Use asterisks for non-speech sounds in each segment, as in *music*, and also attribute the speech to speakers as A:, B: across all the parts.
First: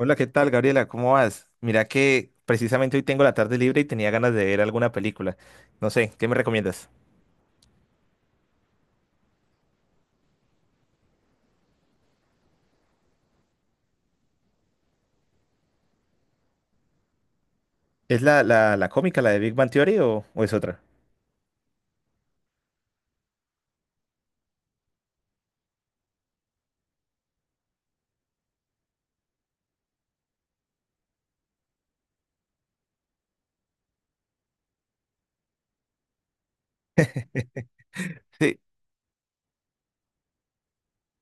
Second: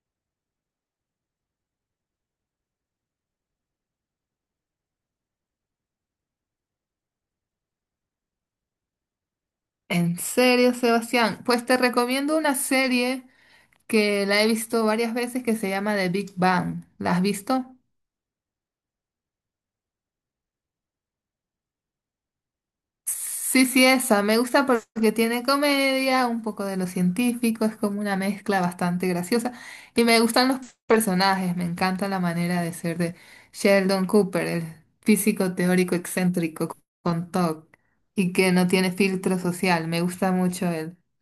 A: Hola, ¿qué tal, Gabriela? ¿Cómo vas? Mira que precisamente hoy tengo la tarde libre y tenía ganas de ver alguna película. No sé, ¿qué me recomiendas?
B: En serio, Sebastián, pues te recomiendo una serie que la he visto varias veces que se llama The Big Bang. ¿La has visto?
A: ¿Es la cómica, la de Big Bang Theory o es otra?
B: Sí, sí, esa. Me gusta porque tiene comedia, un poco de lo científico, es como una mezcla bastante graciosa. Y me gustan los personajes, me encanta la manera de ser de Sheldon Cooper, el físico teórico excéntrico con TOC y que no
A: *laughs*
B: tiene filtro social. Me gusta mucho.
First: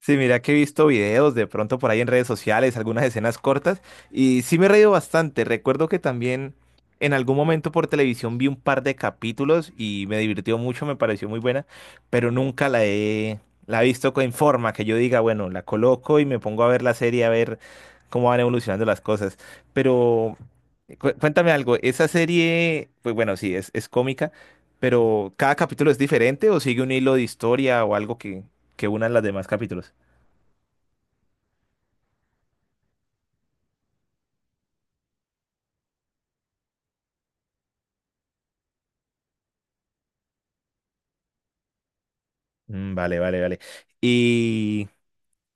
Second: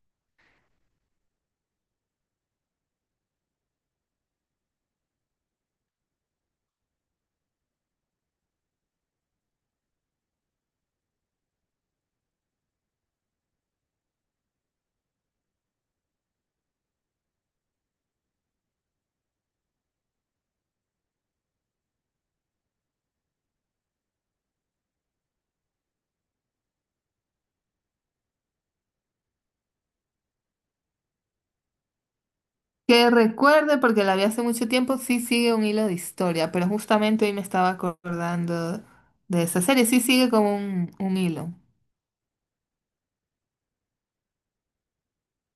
A: Sí, mira que he visto videos de pronto por ahí en redes sociales, algunas escenas cortas, y sí me he reído bastante. Recuerdo que también en algún momento por televisión vi un par de capítulos y me divirtió mucho, me pareció muy buena, pero nunca la he, la he visto en forma que yo diga, bueno, la coloco y me pongo a ver la serie, a ver cómo van evolucionando las cosas. Pero cuéntame algo, esa serie, pues bueno, sí, es cómica, pero ¿cada capítulo es diferente o sigue un hilo de historia o algo que una las demás capítulos?
B: Que recuerde, porque la vi hace mucho tiempo, sí sigue un hilo de historia, pero justamente hoy me estaba acordando de esa serie, sí sigue como un hilo.
A: Mm, vale, vale, vale. Y,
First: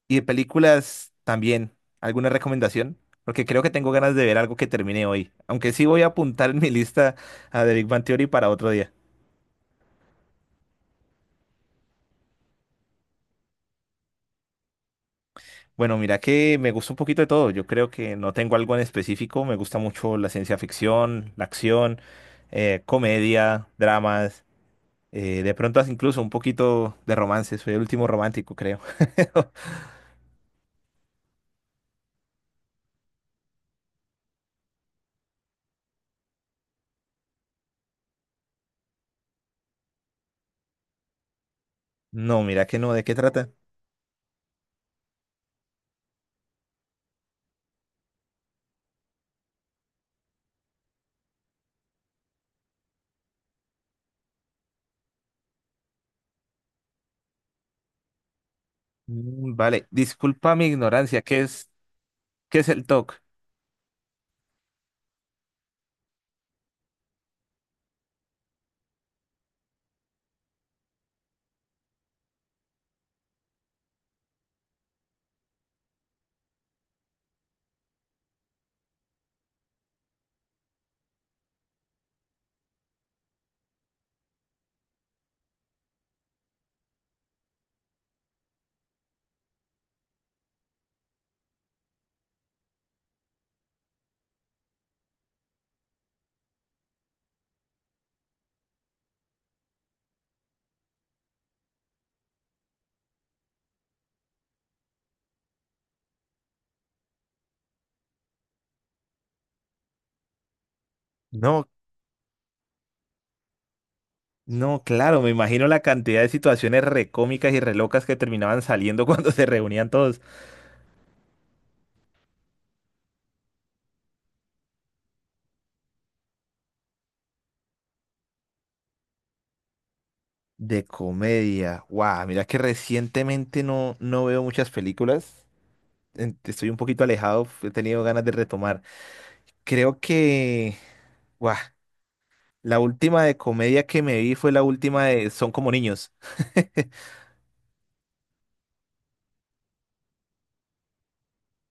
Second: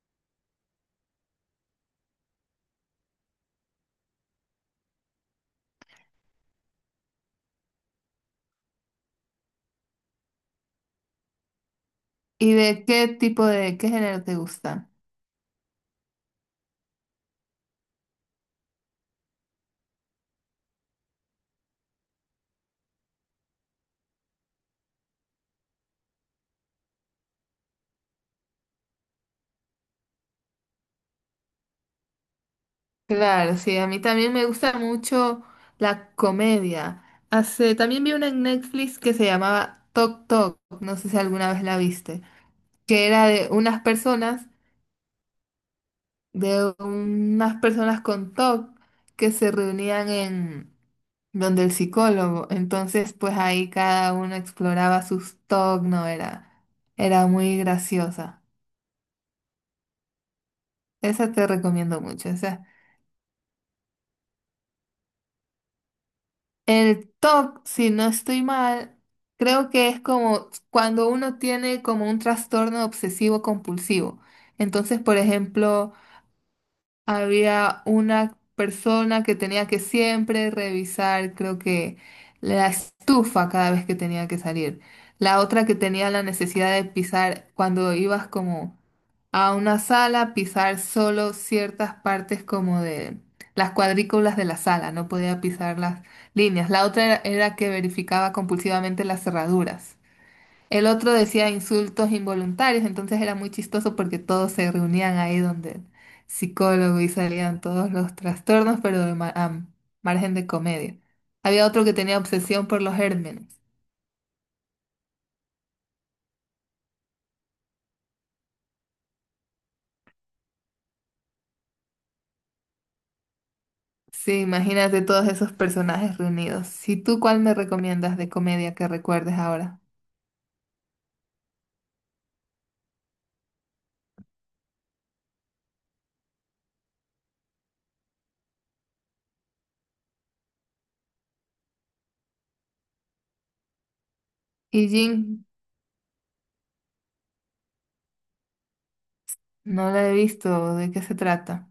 A: y de películas también, ¿alguna recomendación? Porque creo que tengo ganas de ver algo que termine hoy. Aunque sí voy a apuntar *laughs* en mi lista a The Big Bang Theory para otro día.
B: ¿Y de qué tipo de, qué género te gusta?
A: Bueno, mira que me gusta un poquito de todo. Yo creo que no tengo algo en específico. Me gusta mucho la ciencia ficción, la acción, comedia, dramas. De pronto hasta incluso un poquito de romance. Soy el último romántico, creo. *laughs*
B: Claro, sí, a mí también me gusta mucho la comedia. Hace, también vi una en Netflix que se llamaba Tok Tok, no sé si alguna vez la viste,
A: No, mira que no. ¿De
B: que
A: qué
B: era de
A: trata?
B: unas personas de unas personas con TOC que se reunían en donde el psicólogo. Entonces, pues ahí cada uno exploraba sus TOC, no era, era muy graciosa.
A: Mm, vale, disculpa mi ignorancia.
B: Esa
A: ¿Qué
B: te
A: es?
B: recomiendo mucho. O
A: ¿Qué
B: sea,
A: es el TOC?
B: el TOC, si no estoy mal, creo que es como cuando uno tiene como un trastorno obsesivo compulsivo. Entonces, por ejemplo, había una persona que tenía que siempre revisar, creo que la estufa cada vez que tenía que salir. La otra que tenía la necesidad de pisar cuando ibas como a una sala, pisar solo ciertas partes como de las cuadrículas de la sala, no podía pisar las líneas. La otra era que verificaba compulsivamente las cerraduras. El otro decía insultos involuntarios, entonces era muy chistoso porque todos se reunían ahí donde el psicólogo y salían todos los trastornos, pero a margen de comedia.
A: No,
B: Había otro que tenía obsesión por los gérmenes.
A: no, claro, me imagino la cantidad de situaciones recómicas y relocas que terminaban saliendo *laughs* cuando se reunían todos.
B: Sí, imagínate todos esos personajes reunidos. Si tú, ¿cuál me recomiendas de comedia que recuerdes ahora?
A: De comedia. Guau, mira que recientemente no veo muchas películas. Estoy un poquito alejado, he tenido ganas de retomar. Creo que, guau, la última de comedia que me vi fue la
B: Y
A: última de
B: Jin,
A: Son como niños. *laughs*
B: no la he visto, ¿de qué se trata?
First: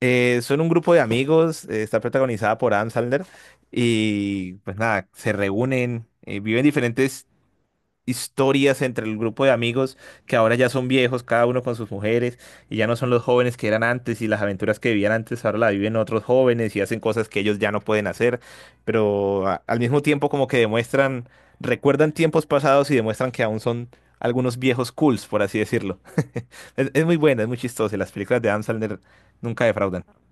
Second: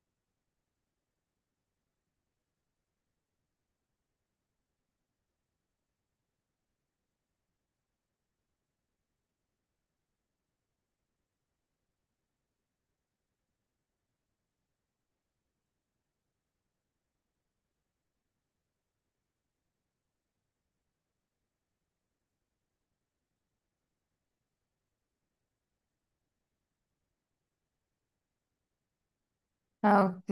A: Son un grupo de amigos, está protagonizada por Adam Sandler y pues nada, se reúnen, viven diferentes historias entre el grupo de amigos que ahora ya son viejos, cada uno con sus mujeres, y ya no son los jóvenes que eran antes, y las aventuras que vivían antes ahora la viven otros jóvenes y hacen cosas que ellos ya no pueden hacer, pero al mismo tiempo como que demuestran, recuerdan tiempos pasados y demuestran que aún son algunos viejos cools, por así decirlo. *laughs* Es muy buena, es muy chistosa, y las películas de Adam Sandler nunca defraudan.
B: Ah, ok.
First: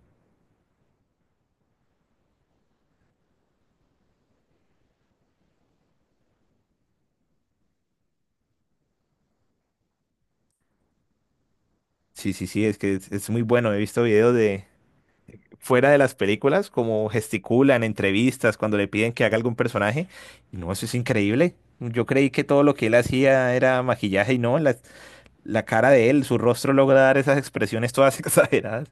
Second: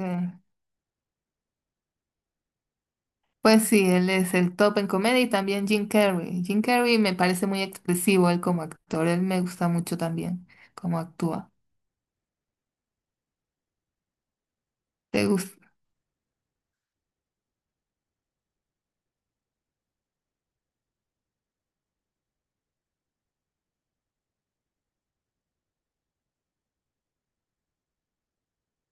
B: Pues sí, él es el top en comedia y también Jim Carrey. Jim Carrey me parece muy expresivo él como actor, él me gusta mucho también cómo actúa.
A: Sí, sí, sí, es que es muy bueno, he visto videos de
B: ¿Te gusta?
A: fuera de las películas, como gesticulan, en entrevistas, cuando le piden que haga algún personaje. Y no, eso es increíble. Yo creí que todo lo que él hacía era maquillaje y no, la cara de él, su rostro logra dar esas expresiones todas *laughs* exageradas.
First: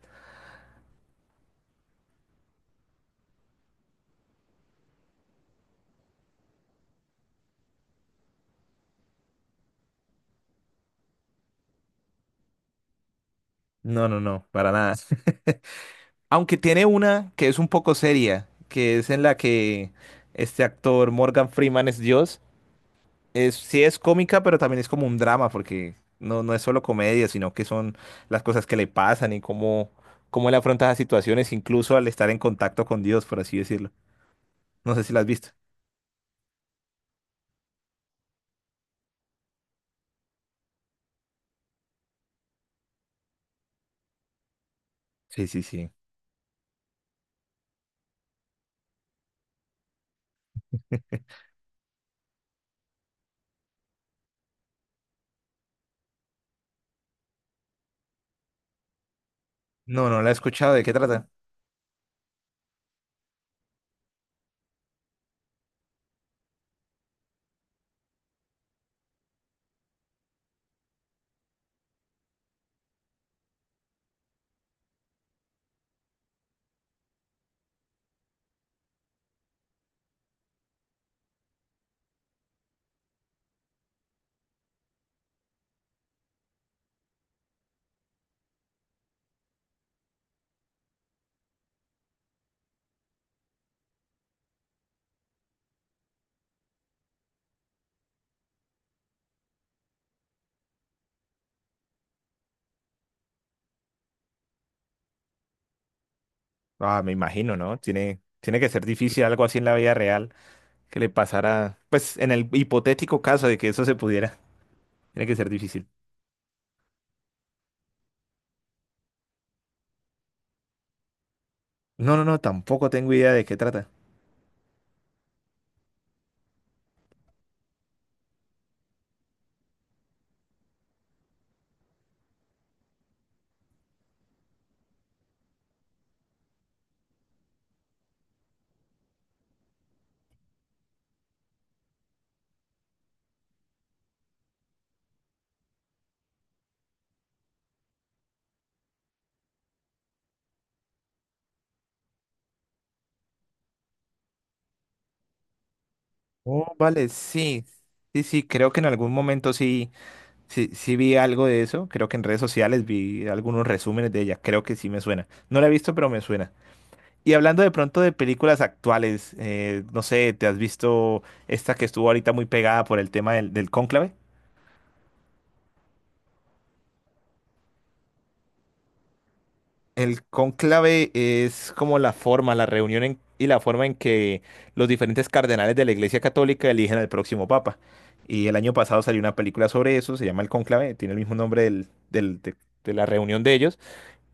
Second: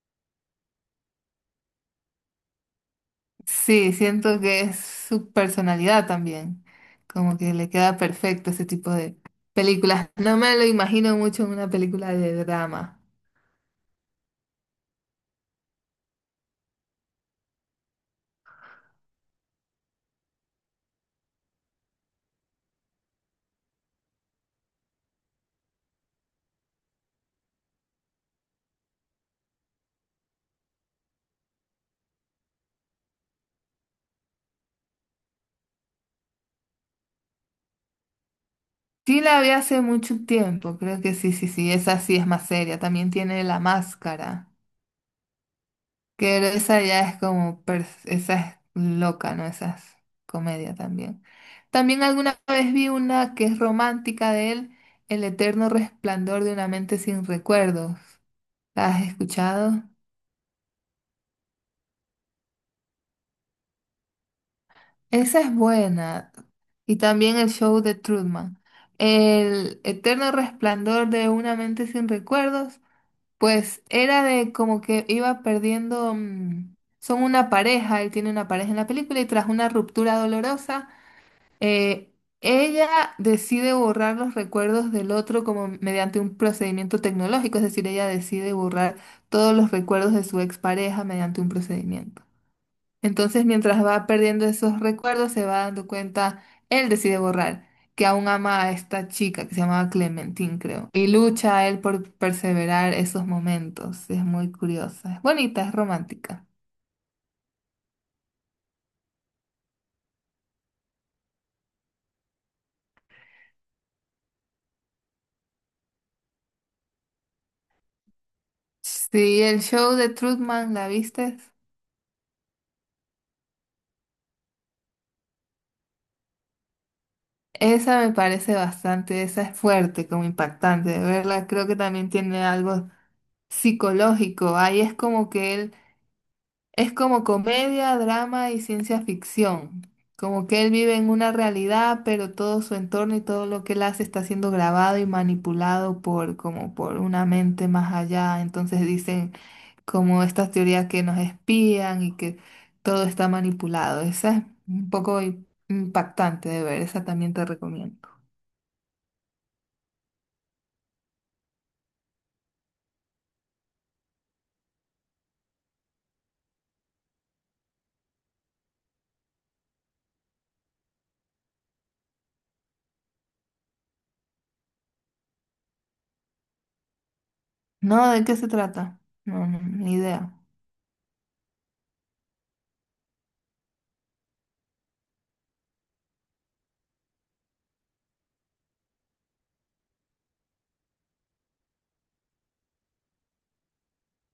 B: Sí, siento que es su personalidad también, como que le queda perfecto ese tipo de películas. No me lo imagino mucho en una película de drama.
A: No, no, no, para nada. *laughs* Aunque tiene una que es un poco seria, que es en la que este actor Morgan Freeman es Dios. Es, sí es cómica, pero también es como un drama, porque no es solo comedia, sino que son las cosas que le pasan y cómo él afronta las situaciones, incluso al estar en contacto con Dios, por así decirlo. No sé si la has visto.
B: Sí la vi hace mucho tiempo, creo que sí, sí, sí, esa sí es más seria. También tiene La Máscara.
A: Sí, sí, sí.
B: Que esa ya es como, esa es loca, ¿no? Esa es comedia también. También alguna vez vi una que es romántica de él, El eterno resplandor de una mente sin recuerdos. ¿La has escuchado?
A: No, no la he escuchado. ¿De qué trata?
B: Esa es buena. Y también el show de Truman. El eterno resplandor de una mente sin recuerdos, pues era de como que iba perdiendo, son una pareja, él tiene una pareja en la película y tras una ruptura dolorosa. Eh, ella decide borrar los recuerdos del otro como mediante un procedimiento tecnológico, es decir, ella decide borrar todos los recuerdos de su expareja mediante un procedimiento. Entonces, mientras va perdiendo esos recuerdos, se va dando cuenta, él decide borrar, que aún ama a esta chica que se llamaba Clementine, creo, y lucha a él por perseverar esos momentos. Es muy curiosa, es bonita, es romántica.
A: Ah, me imagino, ¿no? Tiene que ser difícil algo así en la vida real que le pasara, pues en el hipotético caso de que eso se pudiera. Tiene que ser difícil.
B: Sí, el show de Truman, ¿la viste?
A: No, no, no, tampoco tengo idea de qué trata.
B: Esa me parece bastante, esa es fuerte, como impactante de verla. Creo que también tiene algo psicológico. Ahí es como que él, es como comedia, drama y ciencia ficción. Como que él vive en una realidad, pero todo su entorno y todo lo que él hace está siendo grabado y manipulado por, como por una mente más allá. Entonces dicen como estas teorías que nos espían y que todo está manipulado. Esa es un poco impactante de
A: Oh,
B: ver, esa
A: vale,
B: también te
A: sí.
B: recomiendo.
A: Sí, sí, creo que en algún momento sí. Sí, sí vi algo de eso, creo que en redes sociales vi algunos resúmenes de ella, creo que sí me suena. No la he visto, pero me suena. Y hablando de pronto de películas actuales, no sé, ¿te has visto esta que estuvo ahorita muy pegada por el tema del cónclave?
B: No, ¿de qué se trata? No, no, ni
A: El
B: idea.
A: cónclave es como la forma, y la forma en que los diferentes cardenales de la Iglesia Católica eligen al próximo papa. Y el año pasado salió una película sobre eso, se llama El Cónclave, tiene el mismo nombre de de la reunión de ellos.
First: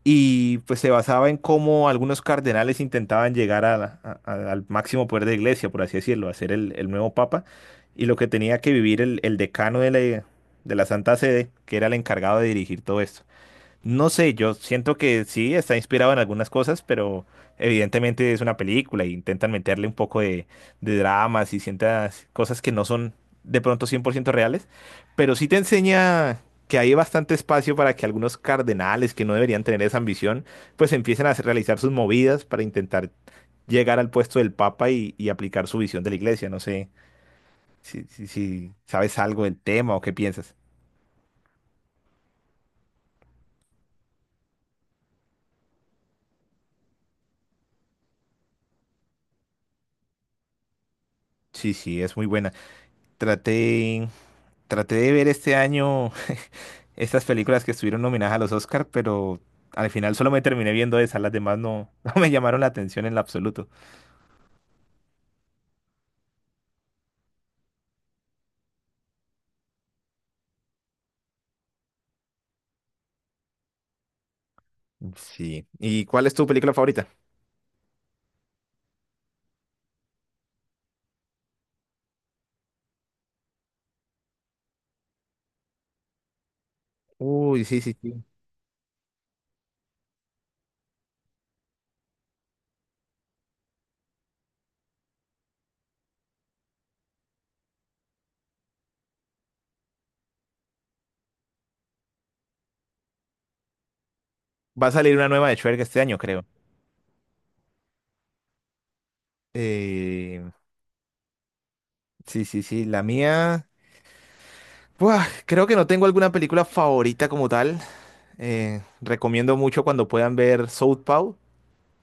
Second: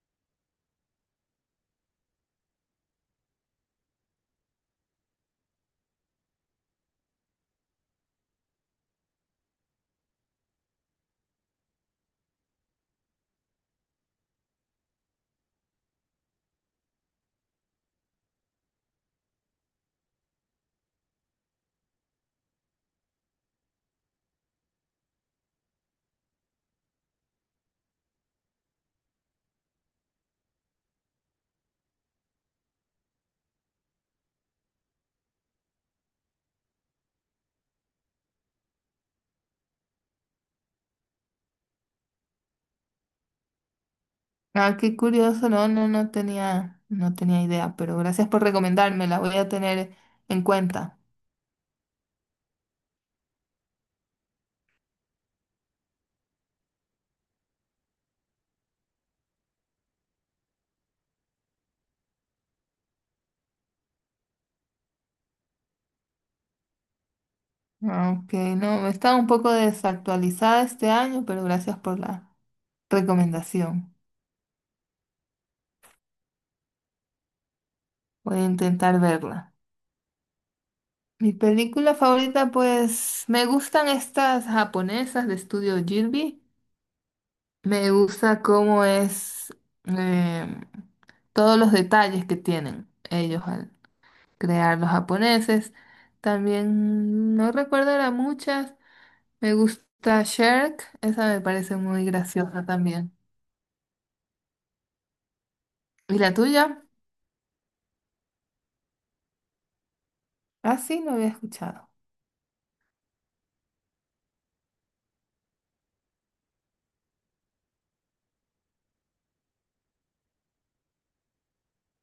A: Y pues se basaba en cómo algunos cardenales intentaban llegar a al máximo poder de la iglesia, por así decirlo, a ser el nuevo papa, y lo que tenía que vivir el decano de la Santa Sede, que era el encargado de dirigir todo esto. No sé, yo siento que sí, está inspirado en algunas cosas, pero evidentemente es una película e intentan meterle un poco de dramas y ciertas cosas que no son de pronto 100% reales, pero sí te enseña que hay bastante espacio para que algunos cardenales que no deberían tener esa ambición, pues empiecen a realizar sus movidas para intentar llegar al puesto del Papa y aplicar su visión de la iglesia. No sé si si sabes algo del tema o qué piensas.
B: Ah, qué curioso, no, no, no tenía, no tenía idea, pero gracias por recomendarme, la voy a tener en cuenta.
A: Sí, sí, es muy buena. Traté Traté de ver este año *laughs* estas películas que estuvieron nominadas a los Oscar, pero al final solo me terminé viendo esas, las demás no, *laughs* no me llamaron la atención en lo absoluto.
B: Aunque no, estaba un poco desactualizada este año, pero gracias por la recomendación.
A: Sí. ¿Y cuál es tu película favorita?
B: Voy a intentar verla. Mi película favorita, pues, me gustan estas japonesas de estudio Ghibli.
A: Uy, sí,
B: Me
A: sí, sí.
B: gusta cómo es em, todos los detalles que tienen ellos crear los japoneses. También no recuerdo ahora muchas. Me gusta Shrek, esa me parece muy graciosa también.
A: Va a salir una nueva de Shrek este año,
B: ¿Y la
A: creo.
B: tuya?
A: Eh,
B: Ah, sí, no había escuchado.
A: sí, sí, sí, la mía. Buah, creo que no tengo alguna película favorita como tal. Recomiendo mucho cuando puedan ver Southpaw.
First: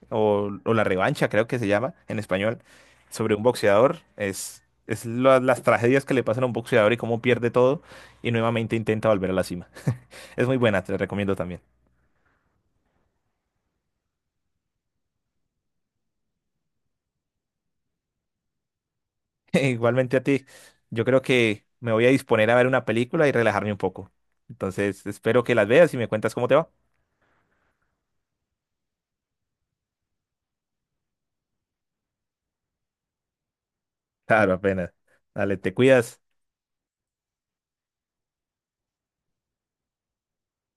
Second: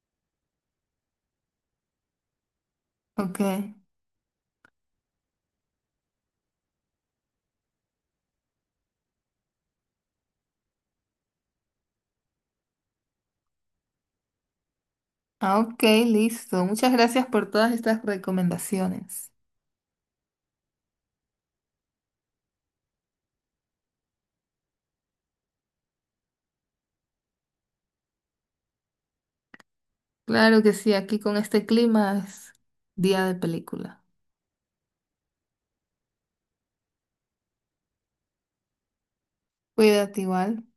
A: O La Revancha, creo que se llama en español, sobre
B: Ok.
A: un boxeador. Es las tragedias que le pasan a un boxeador y cómo pierde todo y nuevamente intenta volver a la cima. Es muy buena, te la recomiendo también.
B: Ah, ok, listo. Muchas gracias por todas estas recomendaciones.
A: *laughs* Igualmente a ti, yo creo que me voy a disponer a ver una película y relajarme un poco. Entonces, espero que las veas y me cuentas cómo te va.
B: Claro que sí, aquí con este clima es día de película.
A: Claro, apenas. Dale, te cuidas.
B: Cuídate igual.